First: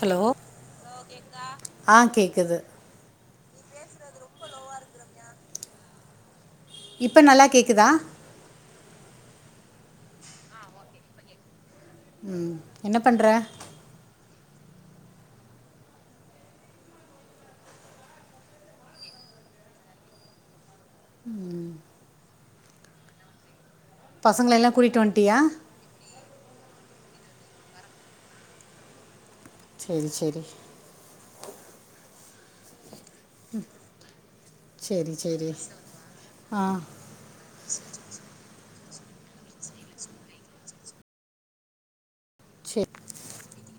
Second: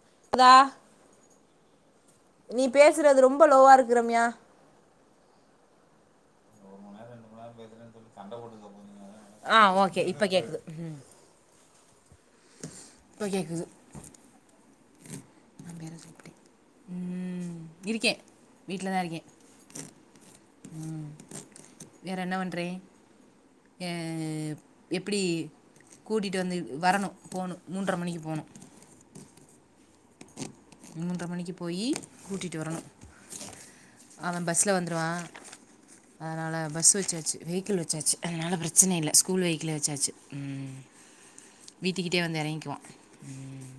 Hello தா ஆ கேக் நீ பேசுறது ரொம்ப லோவா இருக்கு ரம்யா இப்ப நல்லா கேக்குதா ஆ ஓகே இப்ப கேக்குது ம் ம் என்ன பண்ற இப்ப கேக்குது நம் [unintelligible] அப்டி உம் ம் இருக்கே வீட்லதா இருக்கே ம் உம் வேறென்ன பண்றே ஏ பசங்களை எல்லாம் கூட்டிகிட்டு எப்பிடி வந்துட்டியா கூட்டிட்டு வந்து வரணு போணு மூன்ர மணிக்கு போணு செரி செரி மூன்ற மணிக்கு போயி கூட்டிட்டு வரணு அவ பஸ்சுல வந்துருவா சரி சரி அதனால ஆ பஸ்சு வெச்சாச்சு வெஹிக்கள் வெச்சாச்சு அதனால பிரச்சன இல்ல ஸ்கூல் வெஹிக்களே வெச்சாச்சு ம் வீட்டுக்கிட்டயே வந்து எறங்கிக்குவா சரி ம்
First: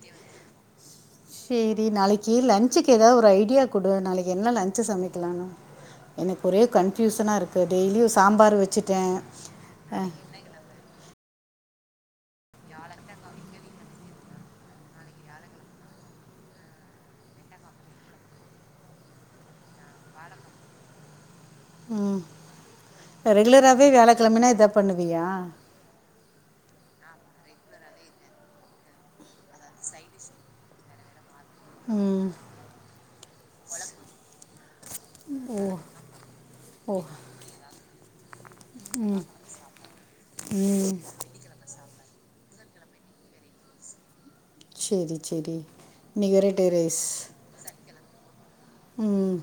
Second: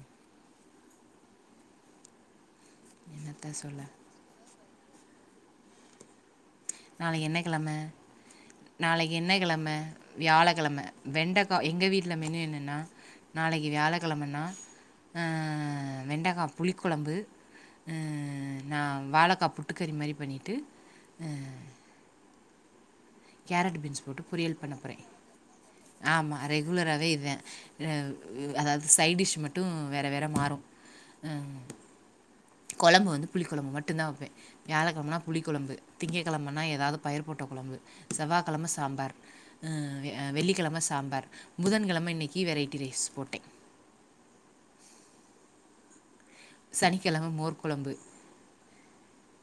சேரி நாளைக்கு லன்சுக்கு ஏதாவது ஒரு என்னத்த ஐடியா சொல்ல குடு நாளைக்கு என்ன லன்சு சமைக்கலானு எனக்கு ஒரே நாளைக்கு கன்ஃபியூசனா என்ன இருக்கு கிழம டெய்லியு சாம்பார் வெச் நாளைக்கு என்ன கெழம வியாழக்கெழம வெண்டக்கா எங்க வீட்ல மெனு என்னன்னா நாளைக்கு வியாழக்கெழமன்னா ஆ வெண்டகா புளி கொழம்பு அ நா வாழக்கா புட்டுக்கறி மாரி பண்ணிட்டு அ ம் கேரட் ரெகுலராகவே பீன்ஸ் போட்டு வியாழக்கிழமைனா பொரியல் இதை பண்ண போறே பண்ணுவியா ஆமா ரெகுலராவே இதுதா ஹ அதாது சைட்டிஷ் மட்டு வேற வேற மாறு அ ம் கொழம்பு வந்து புளி கொழம்பு மட்டு தா வெப்பே வியாழக்கெழமன்னா புளி ஓ கொழம்பு திங்கக்கெழமன்னா ஓ ஏதாது பயிர் போட்ட கொழம்பு செவ்வாக்கெழம சாம்பார் அ வெள்ளிக்கெழம ம் சாம்பார் புதன்கெழம இன்னைக்கி வெரைட்டி ரைஸ் போட்டே செரி செரி இன்னைக் வெரைட் சனிக்கெழம மோர்க்கொழம்பு ம்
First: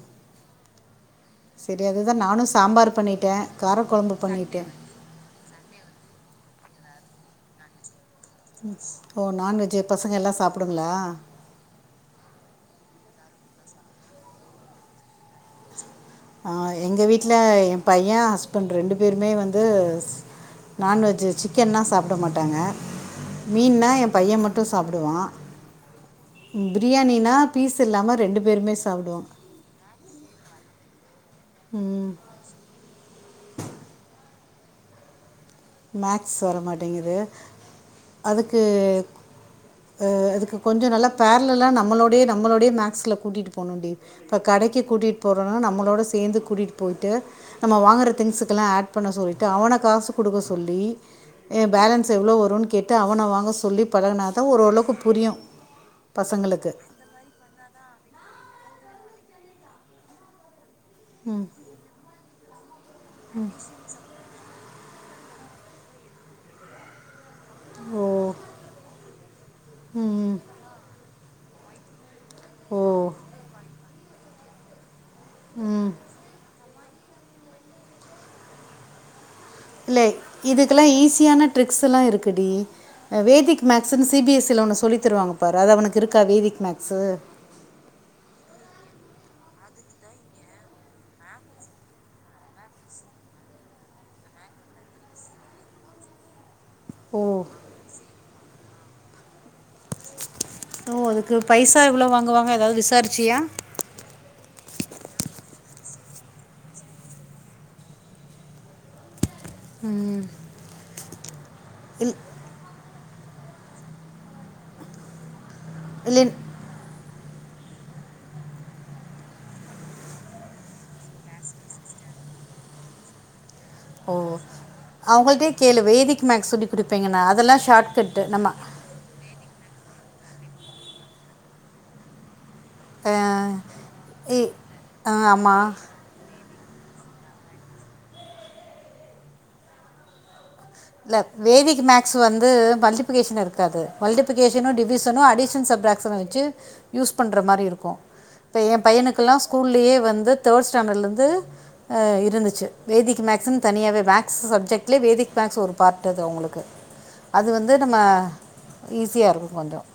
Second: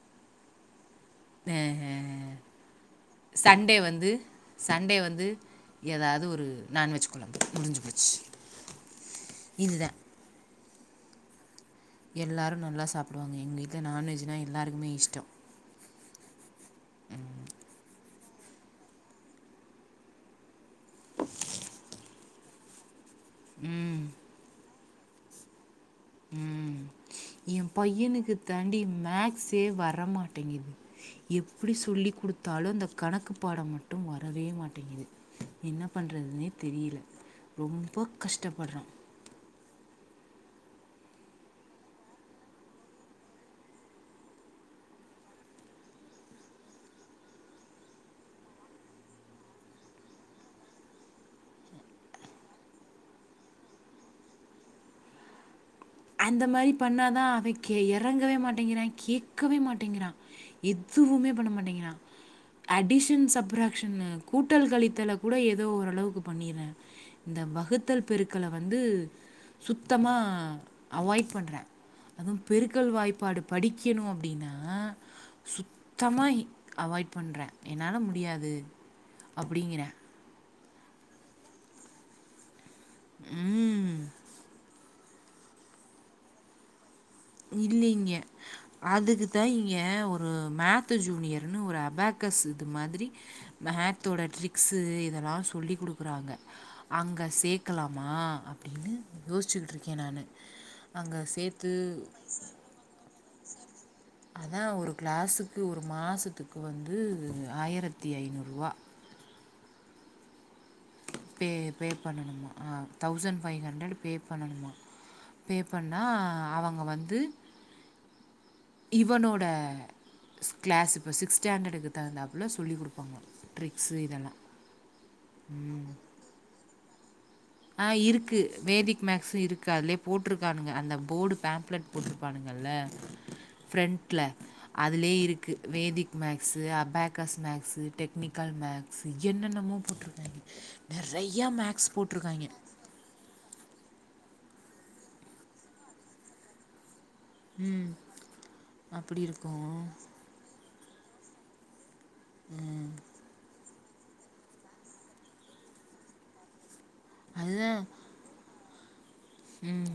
செரி அதுதா நானு சாம்பார் பண்ணிட் சண்டே வந்து சண்டே வந்து ஏதாது ஒரு நான்வெஜ் கொழம்பு முடிஞ்சு போச்சு ஓ நான்வெஜ் இதுதான் பசங்க எல்லா சாப்புடுங்களா எல்லாரு நல்லா சாப்புடுவாங்க எங்க வீட்ல நான்வெஜ்னா எல்லாருகுமே இஷ்டோ ஆ எங்க வீட்ல என் பைய ஹஸ்பண்ட் ரெண்டு பேருமே வந்து ஸ் நான்வெஜ் சிக்கன்னா சாப்ட மாட்டாங்க மீன்னா ஏ பைய மட்டு ஸ் சாப்புடுவா ம் பிரியாணினா பீஸ் இல்லாம ரெண்டு பேருமே சாப்புடுவாங் தே வர மாட்டேங்கிது எப்டி சொல்லி ம் குடுத் தாழுந்த கணக்கு பாடம் மட்டும் வரவே மாட்டேங்கிது என்ன மேக்ஸ் பண்றதுனே வர தெரியல மாட்டேங்குது ரொம்ப அதுக்கு கஷ்டப்படுறோ அதுக்கு கொஞ்ச நல்லா பேர்லெலா நம்மளோடே நம்மளோடய மேக்ஸில கூட்டிட்டு போணுடி இப்ப கடைக்கு கூட்டிட்டு போறோனா நம்மளோட சேந்து கூட்டிட்டு போயிட்டு நம்ம வாங்குற திங்சுக்கல்லா ஆட் பண்ண சொல்லிட்டு அவன காசு குடுக்க சொல்லி ஏ பேலன்ஸ் எவ்ளோ வருன்னு கேட்டு அவன வாங்க சொல்லி பழகனாதா ஓரளவுக்கு புரியு அந்த மாரி பண்ணாதா அவ கே எறங்கவே மாட்டேங்கிறா கேக்கவே மாட்டேங்கிறா எத்துவுமே ம் பண்ண மாட்டேங்கிற அடிஷன் சப்ராக்ஷன் கூட்டல் கழித்தல கூட ஏதோ ஓரளவுக்கு பண்ணிறா இந்த வகுத் ஓ தல் பெருக்கல வந்து சுத்தமா ம் அவாய்ட் பண்றா அதுவு ஓ பெருக்கல் வாய்ப்பாடு படிக்கணு அப்டின்னா ம் சுத்தமா அவாய்ட் பண்றா என்னால முடியாது அப்படிங்கிறேன். இல்லே இதுக்கெல்லா ஈஸியான ட்ரிக்ஸ்ல்லா இருக்குடி வேதிக் ம். மேக்ஸ்னு சி பி எஸ் சில ஒன்னு சொல்லி தருவாங்க பாரு அது உனக்கு இருக்கா வேதிக் மேக்ஸ்சு இல்லீங்க அதுக்குதா எ ஒரு மேத்து ஜூனியர்ன்னு ஒரு அபேக்கஸ் இது மாதிரி மேத்தோட ட்ரிக்ஸ்சு இதெல்லா சொல்லி குடுக்குறாங்க ஓ அங்க சேக்கலாமா அப்டின்னு யோசிச்சுக்கிட்ருக்க நானு ஓ அங்க அதுக்கு சேத்து பைசா எவ்ளோ வாங்குவாங்க ஏதாவது விசாரிச்சியா அதா ஒரு கிளாஸ்சுக்கு ஒரு மாசத்துக்கு வந்து ஆயிரத்தி ஐநூறுவா ம் பே பே பண்ணணுமா தௌசண் ஃபைவ் ஹண்ரட் பே பண்ணணுமா பே பண்ணா இல்லை அவுங்க வந்து இவனோட ஸ்கிளாஸ்ஸு இப்போ சிக்ஸ் ஸ்டாண்டடுக்கு தகுந்தாப்புலா சொல்லி குடுப்பாங்கல ட்ரிக்ஸ் இதெல்லா அவுங்கள்ட்டே கேளு வேதிக் மேக்ஸ்சு சொல்லி குடிப்பீங்கனு அதெல்லா ஆ இருக்கு வேதிக் மேக்ஸ் இருக்கு அதுலே போட்டிருக்கானுங்க அந்த போர்டு பேம்ப்லெட் போட்டிருப்பானுங்கல்ல அஹ் ஃப்ரண்ட்ல இ- அதுலயே அஹ் இருக்கு ஆமாம் வேதிக் maths abacus maths technical maths என்னன்னமோ போட்ருக்காங்க இல்ல வேதிக் மேக்ஸ் வந்து மல்டிபிக்கேஷன் இருக்காது மல்டிபிக்கேஷனு டிவிஷனு அடிஷன் சப்ராக்ஷன் வச்சி யூஸ் பண்ற மாரி ம் இருக்கு இப்போ எ அப்படி பையனுக்குல்லா இருக்கும் ஸ்கூல்லயே வந்து தேர்ட் ஸ்டாண்டர்லருந்து அ இருந்துச்சு வேதிக் மேக்ஸ்ன்னு தனியாவே மேக்ஸ் சப்ஜெட்லயே வேதிக் மேக்ஸ் ஒரு பார்ட் அது அவுங்களுக்கு அது வந்து நம்ம ஈஸியா இருக்கு ம்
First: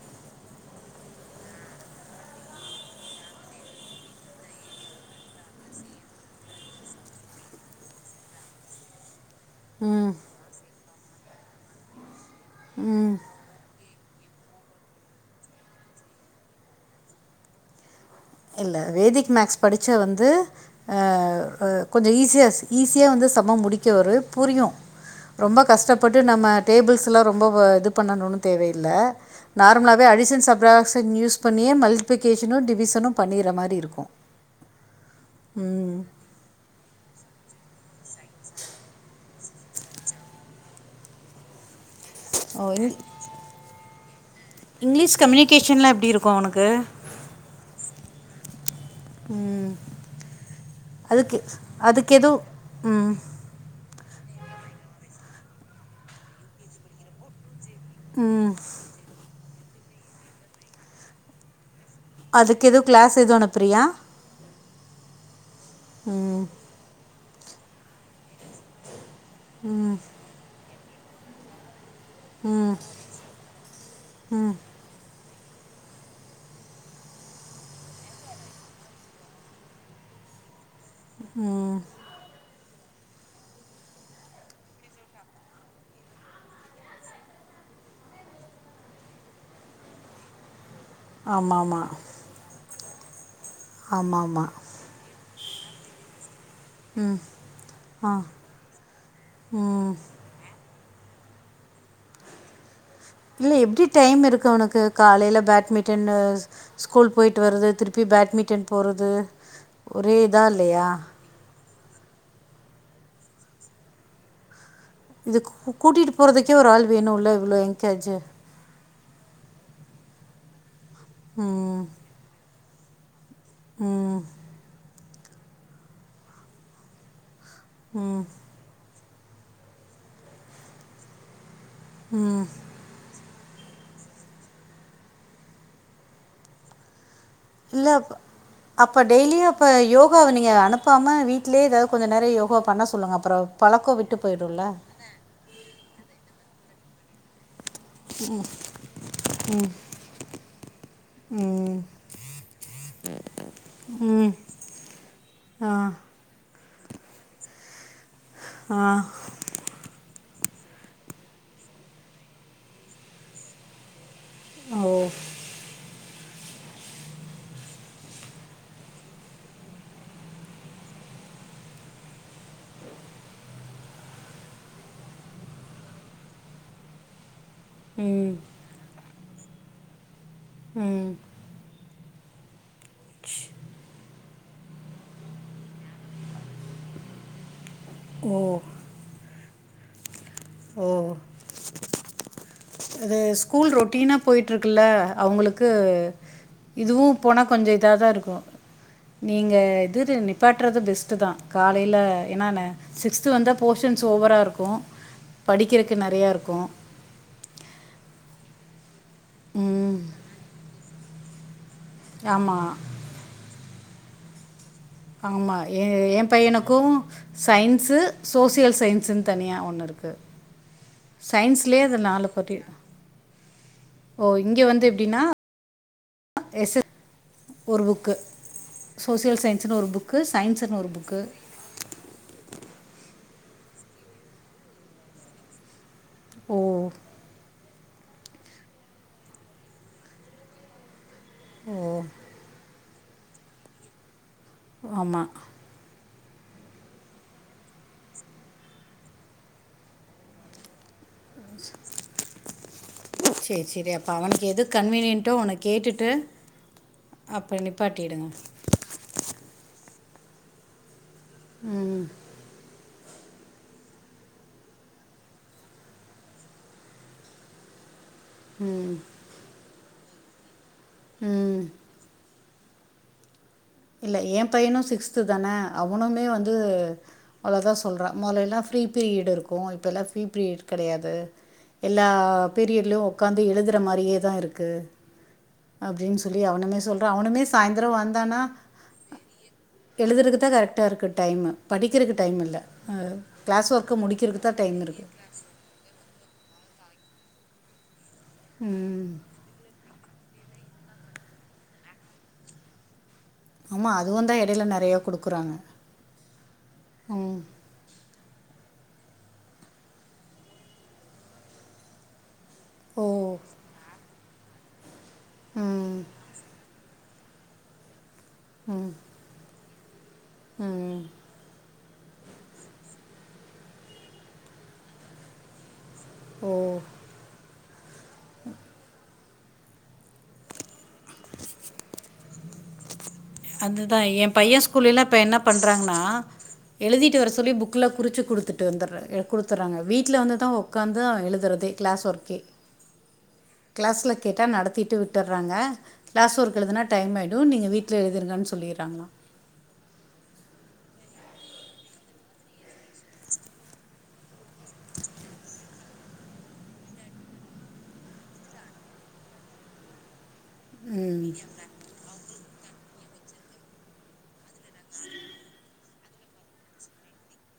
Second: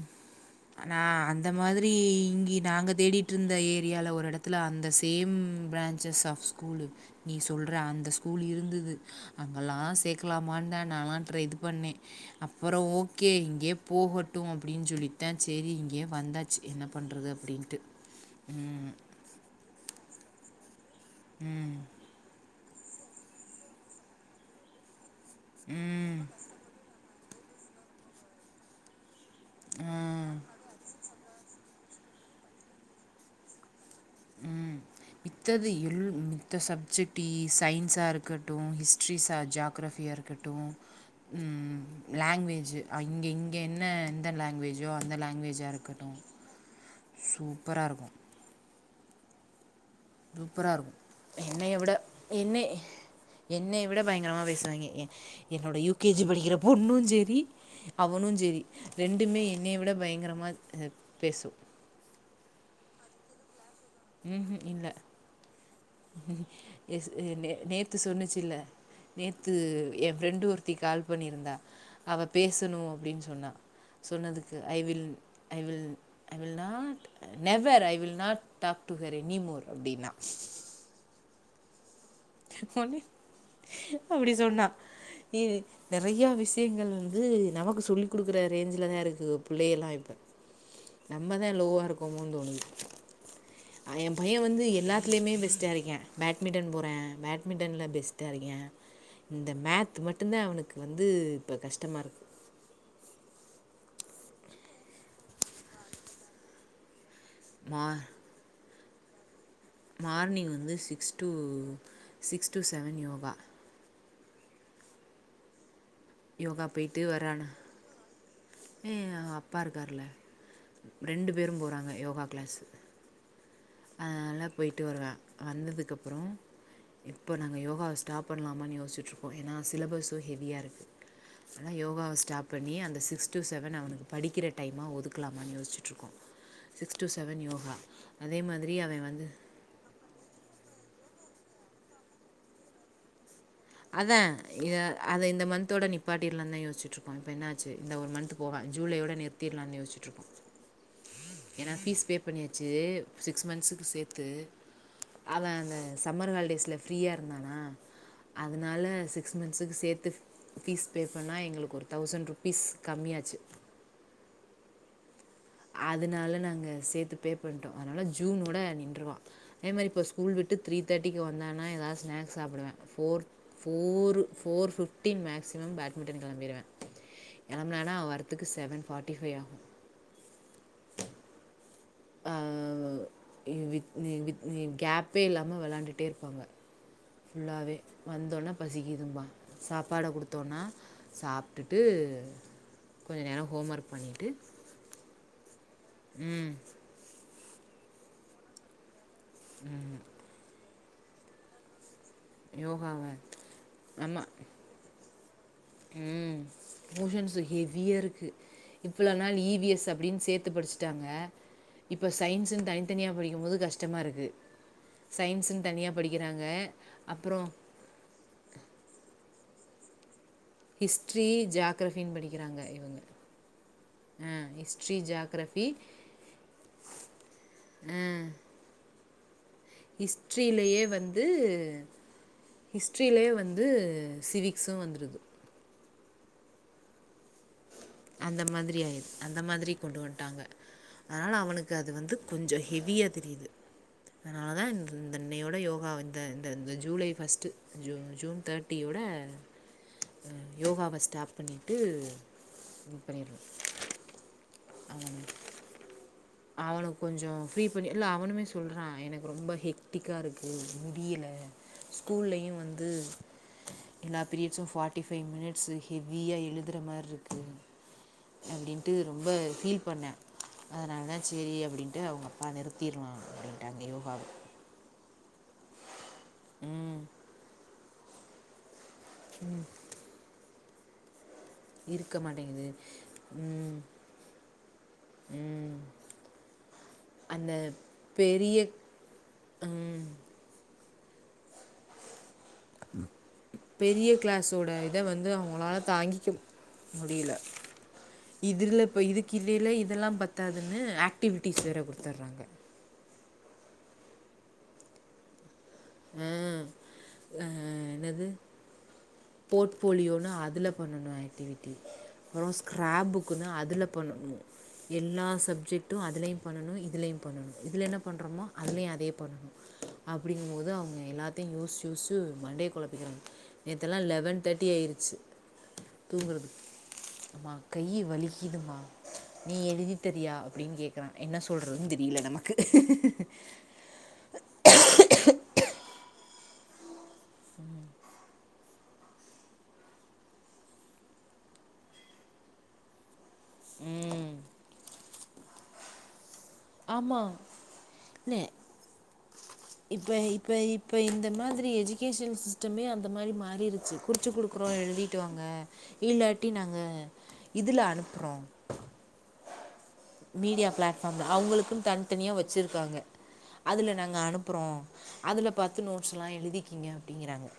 நா அந்த மாதிரி இங்கி நாங்க தேடிட்டு இருந்த ஏரியால ஒரு இடத்துல அந்த same branches of school நீ சொல்ற அந்த ஸ்கூல் இருந்துது அங்கெல்லா ம் சேக்கலாமா தா நலா ட்ர இது பண்ணே அப்புற ஓகே இங்யே போகட் டு அப்டின்னு சொல்லிட்தா சேரி இங்கேயே வந்தாச்சு என்ன பண்ணறது அப்டின்ட்டு இல்ல வேதிக் மேக்ஸ் படிச்ச வந்து அ அ ம் கொஞ்ச ஈஸியாஸ் ஈஸியா வந்து சம்ம முடிக்க ஒரு புரியு ரொம்ப கஷ்டப்பட்டு ம் நம்ம டேபிள்ஸ் இதுல ரொம்ப இது பண்ணணுன்னு தேவ இல்ல நார்மலாவே ஆ அடிசன் சப்ரக்சன் யூஸ் பண்ணி யே மல்டிபிகேஷனு டிவிசனு பண்ணிற மாரி இருக்கு ம் மித்தது எள் ம் மத்த சப்ஜெக்டி சயின்சா இருக்கட்டு ஹிஸ்ட்ரிஸா ஜாகரஃபிய இருக்கட்டு ம் ஓ லாங்வேஜு இங்- ஆ இங்க இங்க என்ன எந்த லாங் வேஜோ அந்த இங்கிலீஷ் லாங்குவவேஜா கம்யூனிகேஷன்லாம் இருக்கட்டு எப்படி இருக்கும் சூப்பரா இருக்கு ம் சூப்பரா இருக்கு என்ன எவட எதுவும் என்னே ம், என்னை விட பயங்கரமா பேசுறாய்ங்க எ என்னோட யு கே ஜி படிக்கிற பொண்ணு சேரி அவனு சேரி ரெண்டுமே என்னைய விட பயங்கரமா பேசு அதுக்கு எதுவு க்ளாஸ் எது அனுப்புரியா ம்ஹு இல்ல ம் ஸ் அ நே நேத்து சொன்னுச்சுல்ல நேத்து எ ஃப்ரெண்டு ஒரு த்தி கால் பண்ணியிருந்தா அவ பேசணு அப்டின்னு சொன்னா சொன்னதுக்கு I will I will I will not never I will not talk to her any more அப்டின்னா ம் ஒன்னே அப்டியா சொன்னா இது நெறையா விஷயங்கள் வந்து நமக்கு சொல்லி குடுக்குற ரேஞ்சுல தா இருக்கு பிள்ளைகள்லா இப்ப நம்மதா ஆமாம் லோவாக ஆமாம் இருக்கோமோனு தோணுது அவே எயே ஆமாம் பையன் ஆமாம் வந்து எல்லாத்துலேயுமே பெஸ்ட்டா இருக்க பேட்மிட்டன் போறா பேட்மிட்டன்ல பெஸ்ட்டா இருக்கா இந்த ம் மேத் மட்டுதா அவனுக்கு வந்து இப்ப கஷ்டமா இருக்கு இல்ல எப்டி டைம் இருக்கு அவனுக்கு காலையில பேட்மிட்டனு ஸ்கூல் போயிட்டு வர்றது மா திருப்பி பேட்மிட்டன் போறது ஒரே இதா இல்லையா to six to seven yoga இது கூட்டிட்டு போறதுக்கே ஒரு ஆள் வேணு இல்ல இவ்ளோ எங்கேஜி ஏ அவ அப்பா இருக்கார்ல ரெண்டு பேரும் ம் போறாங்க யோகா கிளாஸ்சு ம் அதனால போயிட்டு வருவே வந்ததுக்கு அப்றோ இப்ப நாங்க யோ இப்ப ம். ஸ்டாப் பண்ணலாமான்னு யோசிச்சிட்டு இருக்கோ ஏன்னா சிலபஸ்சும் ஹெவியா இருக்கு ஆனா யோகாவ ஸ்டாப் பண்ணி அந்த சிஸ் சிக்ஸ் டு செவன் அவனுக்கு படிக்கிற டைமா ஒதுக்கலாமான்னு யோசிச்சுட்டு இருக்கோ சிக்ஸ் டு செவன் யோ இல்ல அப் அப்ப டெய்லியு இப்போ யோகாவ நீங்க அனுப்பாம வீட்லேயே ஏதாது கொஞ்ச நேரோ யோகா பண்ண சொல்லுங்க அப்பறோ பழக்கோ விட்டு போயிடும்ல அத இந்த மந்தோட நிப்பாட்டிலாம் தா யோசிச்சிட்டு இருக்கோ இப்ப என்ன சி இந்த ஒரு மந்த் போவா ஜூலையோட நிறுத்திட்லாம்னு யோசிச்சிட்டு இருக்கோ ஏன்னா ஃபீஸ் பே பண்ணியாச்சி சிக்ஸ் மந்த்துக்கு சேத்து அவே அத சம்மர் ஹாலிடேஸ்ல ஃப்ரீயா இருந்தானா அதனால செ சிக்ஸ் மந்த்துக்கு சேத்து ஃபீஸ் பே பண்ணா எங்களுக்கு ஒரு தௌசண்ட் ருபீஸ் கம்மியாச்சி ஓ அதுனால நாங்க சேத்து பே பண்ணிட்டோ அதனால ஜூனோட நின்றுருவா அதே மாரி இப்போ ஸ்கூல் விட்டு த்ரீ தேர்டிக்கு வந்தானா எதாது ஸ்னக்ஸ் சாப்புடுவே four four four fifteen maximum badminton கெளம்பிடுவே கெளம்னாலா அவ ம் வர்றத்துக்கு செவன் ஃப்ட்டி ஃபைவ ஆகு ம் ஆ இ வித் நீ வித் நீ கேப்பே இல்லாம வெளையாண்டுட்டே இருப்பாங்க ஃபுல்லாவே ஓ வந்தோன்ன பசிக்கிதும்பா சாப்பாட குடுத் த்தோனா ஓ சாப்டுட்டு கொஞ்ச நேரோ ஹோம் ஒர்க் பண்ணிட்டு இருக்குள்ள அவுங்களுக்கு இதுவு போனா கொஞ்ச இதா தா இருக்கு நீங்க இது நிப்பாட்றது பெஸ்ட் தா காலைல என்னான யோகாவை சிக்ஸ்த்து வந்தா போர்ஷன்ஸ் ஆமாம் ஓவராக இருக்கு படிக்கிறதுக்கு நறையா இருக்கு போஷன்ஸ் ஹெவியாக இருக்கு இவ்வுள நாள் இ பி எஸ் ம் அப்டின்னு சேத்து படிச்சுட்டாங்க இப்ப சயின்ஸ்சுன்னு ஆமாம் தனித்தனியாக படிக்கும்போது கஷ்ட கஷ்டமா இருக்கு ஆமா ஏ ஏ பையனுக்கு அப்புறம் சயின் சு சோசியல் சயின்ஸ்னு தனியா ஒன்னு இருக்கு ஹிஸ்டரி ஜாக்ரஃபின்னு பற்றி படிக்கிறாங்க இவங்க ஆ ஓ ஹிஸ்ட்ரி ஜாக்ரஃபி எஸ் ஒரு புக்கு சோசியல் சயின்ஸ்னு ஒரு புக்கு சயின்ஸ்னு ஒரு புக்கு க்கு ஹிஸ்ட்ரிலயே வந்து சிவிக்ஸ்சு வந்துருது ஓ அந்த மாதிரி ஆயிரு அந்த மாதிரி கொண்டு வன்டாங்க ஆன அவனுக்கு ஓ அது வந்து கொஞ்ச ஹெவியா தெரியுது அதனாலதா இந் இந்த ஆமாம் இன்ணையோட யோகா த இந்த இந்த ஜூலை பஸ்ட்டு ஜூ ஜூன் தேட்டியோட யோகாவ ஸ்டாப் பண்ணிட்டு சேர் சேரி அப்போ அவனுக்கு எது கன்வீனியன்ட்டோ அவன கேட்டுட்டு அவன கொஞ்சோ அப்போ ஃப்ரீ பண்ணி இல்ல நிப்பாட்டிடுங்க அவனுமே சொல்றா எனக்கு ரொம்ப ஹீ டிக்கா இருக்கு முடியில்ல ஸ்கூலயு வந்து எல்லா பீரியட்ஸ்சு ஃபார்ட்டி ஃபைவ் மினிட்ஸ்சு ஹெவியா எழுதற மார்ருக்கு ம் அப்டின்ட்டு ரொம்ப ஃபீல் பண்ணே அதனால சேரி ம் அப்டின் டு அவுங்க அப்பா நிறுத்திர்லா அப்டின் இல்ல ஏ பையனு சிக்ஸ்த்து தானே அவனுமே வந்து ம் அவ்ளோதா சொல்றா மெல்லல்லா ஃப்ரீ பீரியட் இருக்கு இப்ப எல்லா ஃப்பி பீரியட் கெடையாது எல்லா இருக்க மாட்டேங்குது பீரியட்லயு ஒக்காந்து ம் எழுதற மாரியே தா இருக்கு அப்டின் சொல்லி அவனுமே சொல்றா அவனுமே அந்த சாயிந்தரோ வந்தானா பெரிய எழுதருக்தா கரெக்டா இருக்கு டைமு படிக்கறக்கு டைம் இல்ல ஆ கிளாஸ் ஒர்க்கு முடிக்கிறக்கு தா டைம் இருக்கு து அவுங்ளால தாங்கிக்க முடியில இதுல ப ம் இதுக் கிடேல இதெல்லாம் பத்தாதுனு ஆக்டிவிட்டிஸ் வேற குடுத்தற்றாங்க ஆமா அதுவுந்தா எடைல நெறயா குடுக்குறாங்க ஆ ஆ என்னது போட் போலியோனு அதுல பண்ணணு ஆக்டிவிட்டி ஓ ஓ ஸ்க்ராப் புக்குனா அதுல பண்ணணு எல்லா சப்ஜெக்டு ம் அதிலயு பண்ணணும் இதுலயு பண்ணனு இதுல என்ன பண்றோமோ அதுலயு அதே பண்ணனு அப்டிங்கும் போது ம் அவங்க எல்லாத் தியு யோஸ் யோஸ்சு மண்டய கொழப்பிக்கிறாங் நேத்தெல்லா லெவன் தேட்டி ஆயிருச்சு ஓ தூங்கறதுக் அம்மா கையி வலிக்கிதும்மா நீ எழுதி தரியா அப்டின் கேக்கறா என்ன சொல்றதுன் தெரியல நமக்கு அதுதா ஏ பைய ஸ்கூல்லில்லா இப்ப என்ன பண்றாங்கன்னா எழுதிட் டு வர சொல்லி புக்ல குறுச்சு குடுத்து டு வந்தர குடுத்துறாங்க வீட்ல வந்துதா ஒக்காந்து அவ எழுதறதே கிளாஸ் ஒர்க்கே கிளாஸ்ல ம் கேட்டா நடத்திட்டு விட்டற்றாங்க கிளாஸ் ஒர்க் எழுதுனா டைம் ஆமா ஆயிடு நீங்க வீட் ட்ல இல்ல எழுதிருங்கன் சொல்லிற்றாங்களா இப்ப இப்ப இப்ப இந்த மாதிரி எஜிகேஷன் சிஸ்டமே அந்த மாரி மாறிருச்சு குறிச்சு குடுக்குறோ எழுதிட்டு வாங்க இல்லாட்டி நாங்க இதுல அனுப்புறோ மீடியா பிளாட் ஃபார்ம்ல ம் அவுங்களுக்குன் தன்தனியா வச்சு இ ருப்பாங்க அதுல நாங்க அனுப்புறோ அதுல பாத்து நோட்ஸ்லா எழுதுக்கிங்க அப்டிங்கிறாங்க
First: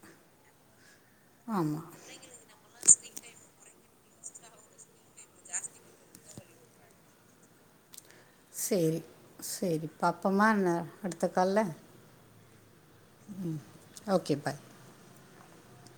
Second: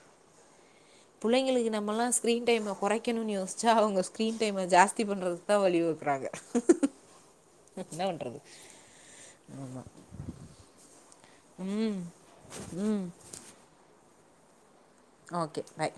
புள்ளைங்களுக்கு ஆமாம் நம்மல்லா ஸ் கிரீன் டைம கொறைக்கணுன் யோஸ்ச்சா அவுங்க ஸ்கிரீன் டைம ஜாஸ்தி பண்ணுறதுக் தா வழி வகுக்குறாங்க என்னா பண்றது சேரி சேரி பாப்பமா என்ன ம் ம் ம் ஓகே பாய் ஓகே பாய்